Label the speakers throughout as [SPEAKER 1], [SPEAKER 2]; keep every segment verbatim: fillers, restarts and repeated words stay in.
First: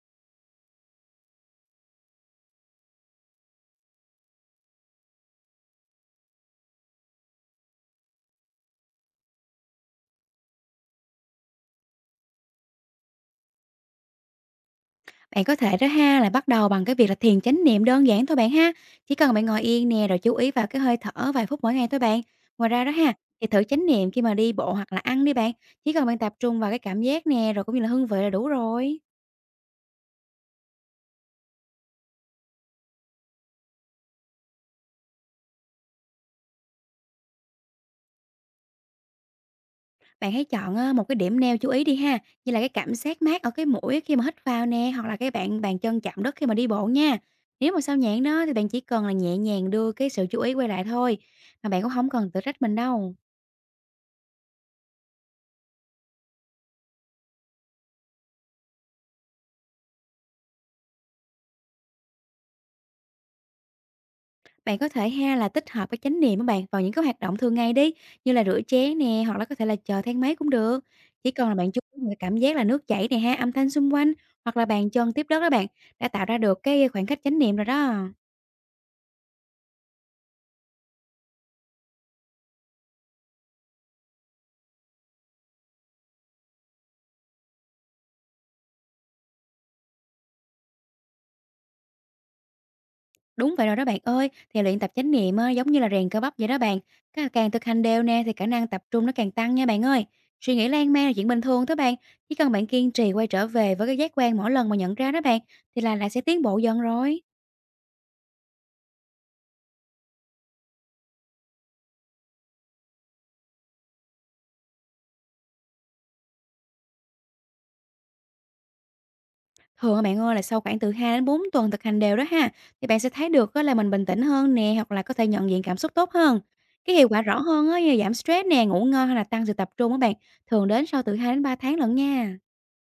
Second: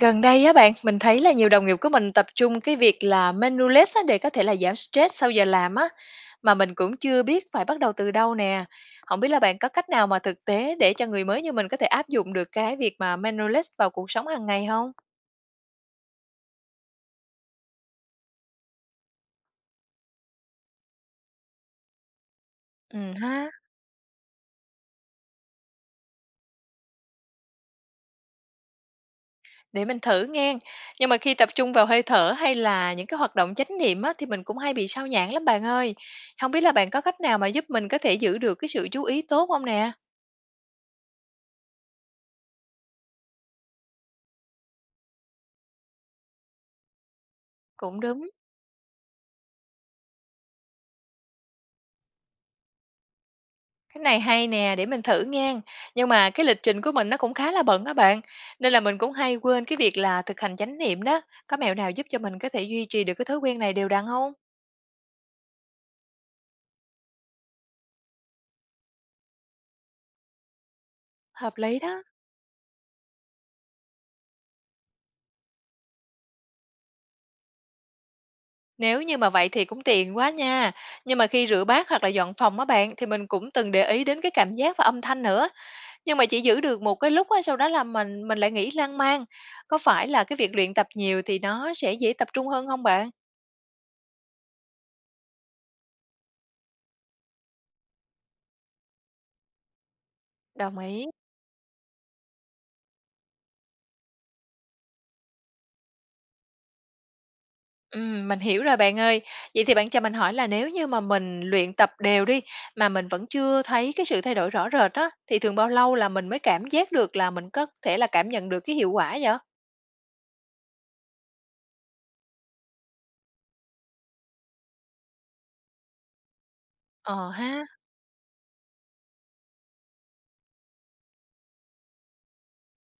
[SPEAKER 1] Gần đây á bạn, mình thấy là nhiều đồng nghiệp của mình tập trung cái việc là menu list á để có thể là giảm stress sau giờ làm á, mà mình cũng chưa biết phải bắt đầu từ đâu nè. Không biết là bạn có cách nào mà thực tế để cho người mới như mình có thể áp dụng được cái việc mà menu list vào cuộc sống hàng ngày không?
[SPEAKER 2] Bạn có thể đó ha, là bắt đầu bằng cái việc là thiền chánh niệm đơn giản thôi bạn ha. Chỉ cần bạn ngồi yên nè, rồi chú ý vào cái hơi thở vài phút mỗi ngày thôi bạn. Ngoài ra đó
[SPEAKER 1] Ừ
[SPEAKER 2] ha, thì
[SPEAKER 1] ha,
[SPEAKER 2] thử chánh niệm khi mà đi bộ hoặc là ăn đi bạn. Chỉ cần bạn tập trung vào cái cảm giác nè, rồi cũng như là hương vị là đủ rồi.
[SPEAKER 1] để mình thử nghe. Nhưng mà khi tập trung vào hơi thở hay là những cái hoạt động chánh niệm á thì mình cũng hay bị sao nhãng lắm bạn ơi. Không biết là bạn có cách nào mà giúp mình có thể giữ được cái sự chú ý tốt không nè?
[SPEAKER 2] Bạn hãy chọn ờ, một cái điểm neo chú ý đi ha, như là cái cảm giác mát ở cái mũi khi mà hít vào nè, hoặc là cái bạn bàn chân chạm đất khi mà đi bộ nha. Nếu mà sao
[SPEAKER 1] Cũng
[SPEAKER 2] nhãng
[SPEAKER 1] đúng.
[SPEAKER 2] đó thì bạn chỉ cần là nhẹ nhàng đưa cái sự chú ý quay lại thôi, mà bạn cũng không cần tự trách mình đâu.
[SPEAKER 1] Cái này hay nè, để mình thử nha. Nhưng mà cái lịch trình của mình nó cũng khá là bận các bạn. Nên là mình cũng hay quên cái việc là thực hành chánh niệm đó. Có mẹo nào giúp cho mình có thể duy trì được cái thói quen này đều đặn không?
[SPEAKER 2] Bạn có thể ha, là tích hợp cái chánh niệm của bạn vào những cái hoạt động thường ngày đi, như là rửa chén nè, hoặc là có thể là chờ thang máy cũng được. Chỉ cần là
[SPEAKER 1] Hợp
[SPEAKER 2] bạn
[SPEAKER 1] lý
[SPEAKER 2] chú
[SPEAKER 1] đó.
[SPEAKER 2] ý cái cảm giác là nước chảy nè ha, âm thanh xung quanh, hoặc là bàn chân tiếp đất đó bạn, đã tạo ra được cái khoảng cách chánh niệm rồi đó.
[SPEAKER 1] Nếu như mà vậy thì cũng tiện quá nha. Nhưng mà khi rửa bát hoặc là dọn phòng á bạn thì mình cũng từng để ý đến cái cảm giác và âm thanh nữa. Nhưng mà chỉ giữ được một cái lúc á, sau đó là mình mình lại nghĩ lan man. Có phải là cái việc luyện tập nhiều thì nó sẽ dễ tập trung hơn không bạn?
[SPEAKER 2] Đúng vậy rồi đó bạn ơi, thì luyện tập chánh niệm á, giống như là rèn cơ bắp vậy đó bạn. Càng càng thực hành đều nè, thì khả năng tập trung nó càng tăng nha bạn ơi. Suy nghĩ
[SPEAKER 1] Đồng
[SPEAKER 2] lan
[SPEAKER 1] ý.
[SPEAKER 2] man là chuyện bình thường thôi bạn, chỉ cần bạn kiên trì quay trở về với cái giác quan mỗi lần mà nhận ra đó bạn, thì là là sẽ tiến bộ dần rồi.
[SPEAKER 1] Ừm, mình hiểu rồi bạn ơi. Vậy thì bạn cho mình hỏi là, nếu như mà mình luyện tập đều đi, mà mình vẫn chưa thấy cái sự thay đổi rõ rệt á, thì thường bao lâu là mình mới cảm giác được, là mình có thể là cảm nhận được cái hiệu quả vậy?
[SPEAKER 2] Thường á bạn ơi, là sau khoảng từ hai đến bốn tuần thực hành đều đó ha, thì bạn sẽ thấy được á, là mình bình tĩnh hơn nè, hoặc là có thể nhận diện cảm xúc tốt hơn. Cái hiệu quả
[SPEAKER 1] Ờ
[SPEAKER 2] rõ
[SPEAKER 1] ha,
[SPEAKER 2] hơn á, như là giảm stress nè, ngủ ngon hay là tăng sự tập trung á bạn, thường đến sau từ hai đến ba tháng lận nha.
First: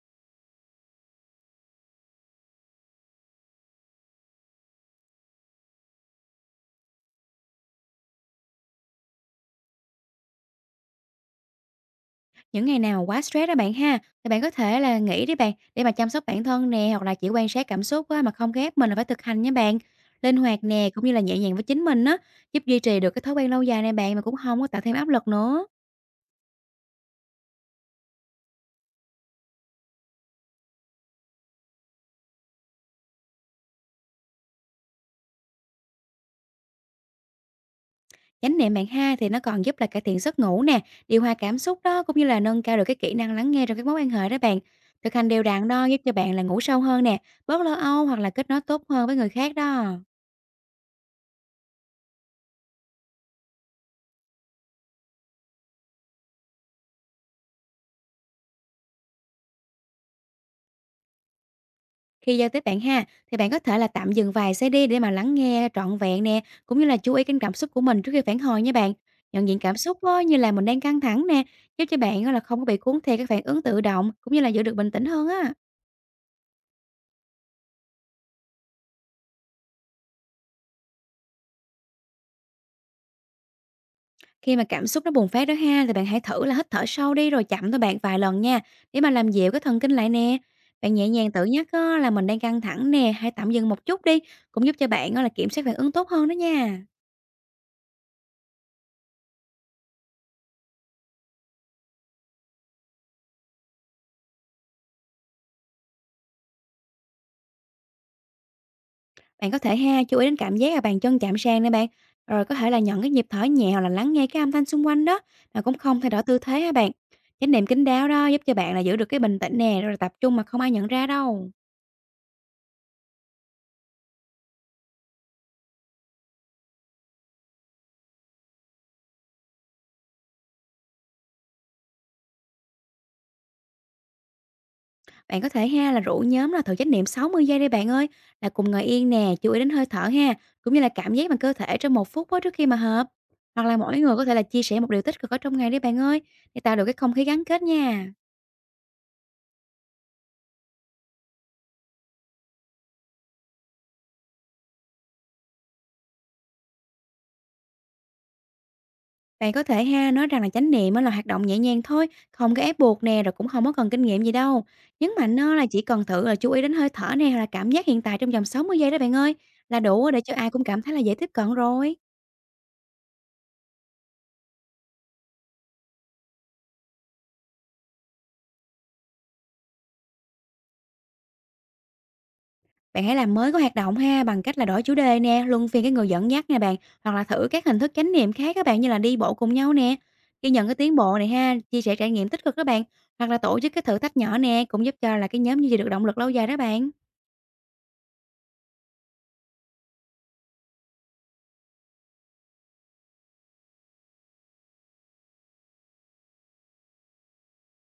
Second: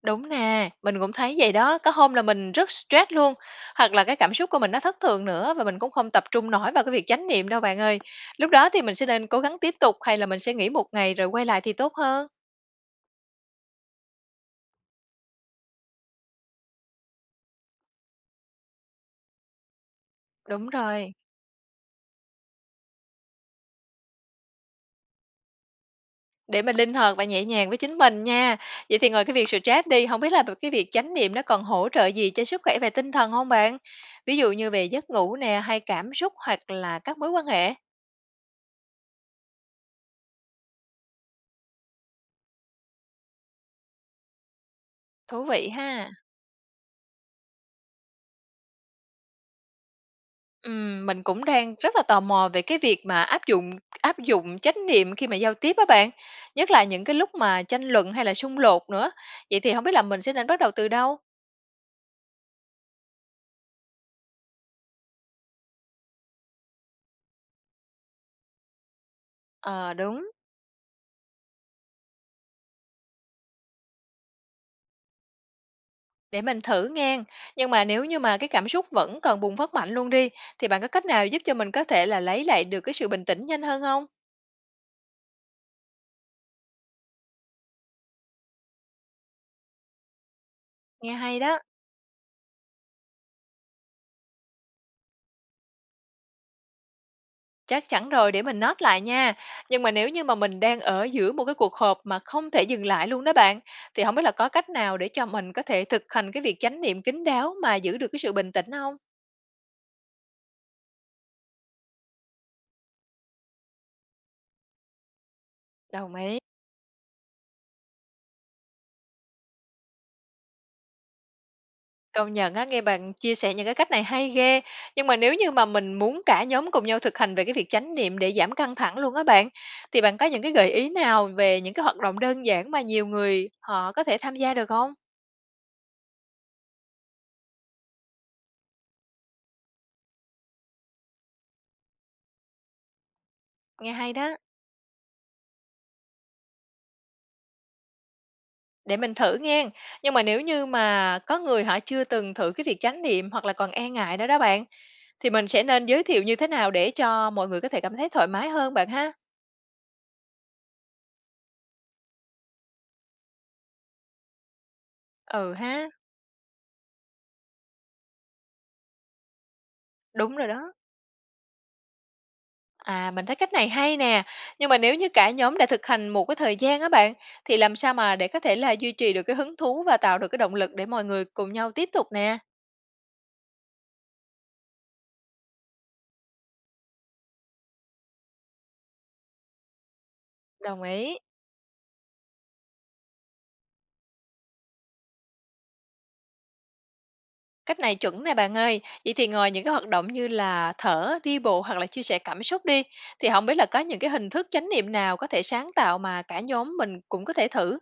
[SPEAKER 1] đúng nè, mình cũng thấy vậy đó. Có hôm là mình rất stress luôn, hoặc là cái cảm xúc của mình nó thất thường nữa, và mình cũng không tập trung nổi vào cái việc chánh niệm đâu bạn ơi. Lúc đó thì mình sẽ nên cố gắng tiếp tục, hay là mình sẽ nghỉ một ngày rồi quay lại thì tốt hơn?
[SPEAKER 2] Những ngày nào quá stress đó bạn ha, thì bạn có thể là nghỉ đi bạn, để mà chăm sóc bản thân nè, hoặc là chỉ quan sát cảm xúc á, mà không có ép mình là phải thực hành nha bạn. Linh hoạt
[SPEAKER 1] Đúng
[SPEAKER 2] nè, cũng
[SPEAKER 1] rồi.
[SPEAKER 2] như là nhẹ nhàng với chính mình á, giúp duy trì được cái thói quen lâu dài này bạn, mà cũng không có tạo thêm áp lực nữa.
[SPEAKER 1] Để mình linh hoạt và nhẹ nhàng với chính mình nha. Vậy thì ngoài cái việc stress đi, không biết là b cái việc chánh niệm nó còn hỗ trợ gì cho sức khỏe về tinh thần không bạn? Ví dụ như về giấc ngủ nè, hay cảm xúc, hoặc là các mối quan hệ?
[SPEAKER 2] Chánh niệm bạn ha, thì nó còn giúp là cải thiện giấc ngủ nè, điều hòa cảm xúc đó, cũng như là nâng cao được cái kỹ năng lắng nghe trong các mối quan hệ đó bạn. Thực hành đều
[SPEAKER 1] Thú vị
[SPEAKER 2] đặn đó giúp
[SPEAKER 1] ha.
[SPEAKER 2] cho bạn là ngủ sâu hơn nè, bớt lo âu, hoặc là kết nối tốt hơn với người khác đó.
[SPEAKER 1] Ừm, mình cũng đang rất là tò mò về cái việc mà áp dụng áp dụng chánh niệm khi mà giao tiếp á bạn, nhất là những cái lúc mà tranh luận hay là xung đột nữa. Vậy thì không biết là mình sẽ nên bắt đầu từ đâu?
[SPEAKER 2] Khi giao tiếp bạn ha, thì bạn có thể là tạm dừng vài giây đi, để mà lắng nghe trọn vẹn nè, cũng như là chú ý đến cảm xúc của mình trước khi phản hồi nha bạn. Nhận diện cảm
[SPEAKER 1] Ờ,
[SPEAKER 2] xúc đó,
[SPEAKER 1] đúng.
[SPEAKER 2] như là mình đang căng thẳng nè, giúp cho bạn á là không có bị cuốn theo các phản ứng tự động, cũng như là giữ được bình tĩnh hơn á.
[SPEAKER 1] Để mình thử nghen, nhưng mà nếu như mà cái cảm xúc vẫn còn bùng phát mạnh luôn đi, thì bạn có cách nào giúp cho mình có thể là lấy lại được cái sự bình tĩnh nhanh hơn không?
[SPEAKER 2] Khi mà cảm xúc nó bùng phát đó ha, thì bạn hãy thử là hít thở sâu đi, rồi chậm thôi bạn vài lần nha, để mà làm dịu cái thần kinh lại nè. Bạn nhẹ
[SPEAKER 1] Nghe
[SPEAKER 2] nhàng
[SPEAKER 1] hay
[SPEAKER 2] tự
[SPEAKER 1] đó,
[SPEAKER 2] nhắc á, là mình đang căng thẳng nè, hãy tạm dừng một chút đi, cũng giúp cho bạn á, là kiểm soát phản ứng tốt hơn đó nha.
[SPEAKER 1] chắc chắn rồi, để mình note lại nha. Nhưng mà nếu như mà mình đang ở giữa một cái cuộc họp mà không thể dừng lại luôn đó bạn, thì không biết là có cách nào để cho mình có thể thực hành cái việc chánh niệm kín đáo mà giữ được cái sự bình tĩnh không?
[SPEAKER 2] Bạn có thể ha, chú ý đến cảm giác là bàn chân chạm sàn nè bạn, rồi có thể là nhận cái nhịp thở nhẹ, hoặc là lắng nghe cái âm thanh xung quanh đó, mà cũng không thay
[SPEAKER 1] Đồng
[SPEAKER 2] đổi
[SPEAKER 1] ý.
[SPEAKER 2] tư thế ha bạn. Chánh niệm kín đáo đó giúp cho bạn là giữ được cái bình tĩnh nè, rồi tập trung mà không ai nhận ra đâu.
[SPEAKER 1] Công nhận á, nghe bạn chia sẻ những cái cách này hay ghê. Nhưng mà nếu như mà mình muốn cả nhóm cùng nhau thực hành về cái việc chánh niệm để giảm căng thẳng luôn á bạn, thì bạn có những cái gợi ý nào về những cái hoạt động đơn giản mà nhiều người họ có thể tham gia được không?
[SPEAKER 2] Bạn có thể ha, là rủ nhóm là thử chánh niệm sáu mươi giây đi bạn ơi, là cùng ngồi yên nè, chú ý đến hơi thở ha, cũng như là cảm giác bằng cơ thể trong một phút đó trước khi mà hợp. Hoặc là
[SPEAKER 1] Nghe
[SPEAKER 2] mỗi
[SPEAKER 1] hay
[SPEAKER 2] người có thể
[SPEAKER 1] đó,
[SPEAKER 2] là chia sẻ một điều tích cực ở trong ngày đi bạn ơi, để tạo được cái không khí gắn kết nha.
[SPEAKER 1] để mình thử nghe. Nhưng mà nếu như mà có người họ chưa từng thử cái việc chánh niệm hoặc là còn e ngại đó đó bạn, thì mình sẽ nên giới thiệu như thế nào để cho mọi người có thể cảm thấy thoải mái hơn bạn ha?
[SPEAKER 2] Bạn có thể ha, nói rằng là chánh niệm á là hoạt động nhẹ nhàng thôi, không có ép buộc nè, rồi cũng không có cần kinh nghiệm gì đâu. Nhấn mạnh
[SPEAKER 1] Ừ
[SPEAKER 2] á, là chỉ
[SPEAKER 1] ha,
[SPEAKER 2] cần thử là chú ý đến hơi thở nè, hoặc là cảm giác hiện tại trong vòng sáu mươi giây đó bạn ơi, là đủ để cho
[SPEAKER 1] đúng rồi
[SPEAKER 2] ai cũng
[SPEAKER 1] đó.
[SPEAKER 2] cảm thấy là dễ tiếp cận rồi.
[SPEAKER 1] À, mình thấy cách này hay nè. Nhưng mà nếu như cả nhóm đã thực hành một cái thời gian á bạn, thì làm sao mà để có thể là duy trì được cái hứng thú và tạo được cái động lực để mọi người cùng nhau tiếp tục nè?
[SPEAKER 2] Bạn hãy làm mới cái hoạt động ha, bằng cách là đổi chủ đề nè, luân phiên cái người dẫn dắt nè bạn, hoặc là thử các hình thức chánh niệm khác các bạn, như là đi bộ cùng nhau nè. Ghi nhận cái
[SPEAKER 1] Đồng
[SPEAKER 2] tiến
[SPEAKER 1] ý.
[SPEAKER 2] bộ này ha, chia sẻ trải nghiệm tích cực các bạn, hoặc là tổ chức cái thử thách nhỏ nè, cũng giúp cho là cái nhóm duy trì được động lực lâu dài đó bạn.
[SPEAKER 1] Cách này chuẩn nè bạn ơi. Vậy thì ngoài những cái hoạt động như là thở, đi bộ hoặc là chia sẻ cảm xúc đi, thì không biết là có những cái hình thức chánh niệm nào có thể sáng tạo mà cả nhóm mình cũng có thể thử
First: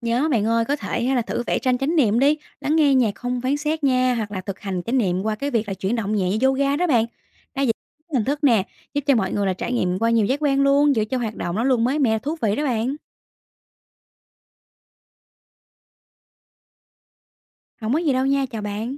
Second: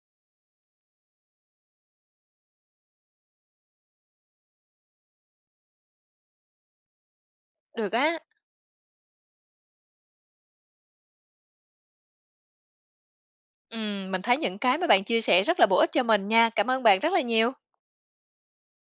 [SPEAKER 2] Nhớ bạn ơi, có thể ha là thử vẽ tranh chánh niệm đi, lắng nghe nhạc không phán xét nha, hoặc là thực hành chánh niệm qua cái việc là chuyển động nhẹ như yoga đó bạn. Đa dạng
[SPEAKER 1] được á.
[SPEAKER 2] hình thức nè, giúp cho mọi người là trải nghiệm qua nhiều giác quan luôn, giữ cho hoạt động nó luôn mới mẻ thú vị đó bạn.
[SPEAKER 1] Ừ, mình thấy những cái mà bạn chia sẻ rất là bổ ích cho mình nha. Cảm ơn bạn rất là nhiều.
[SPEAKER 2] Không có gì đâu nha, chào bạn.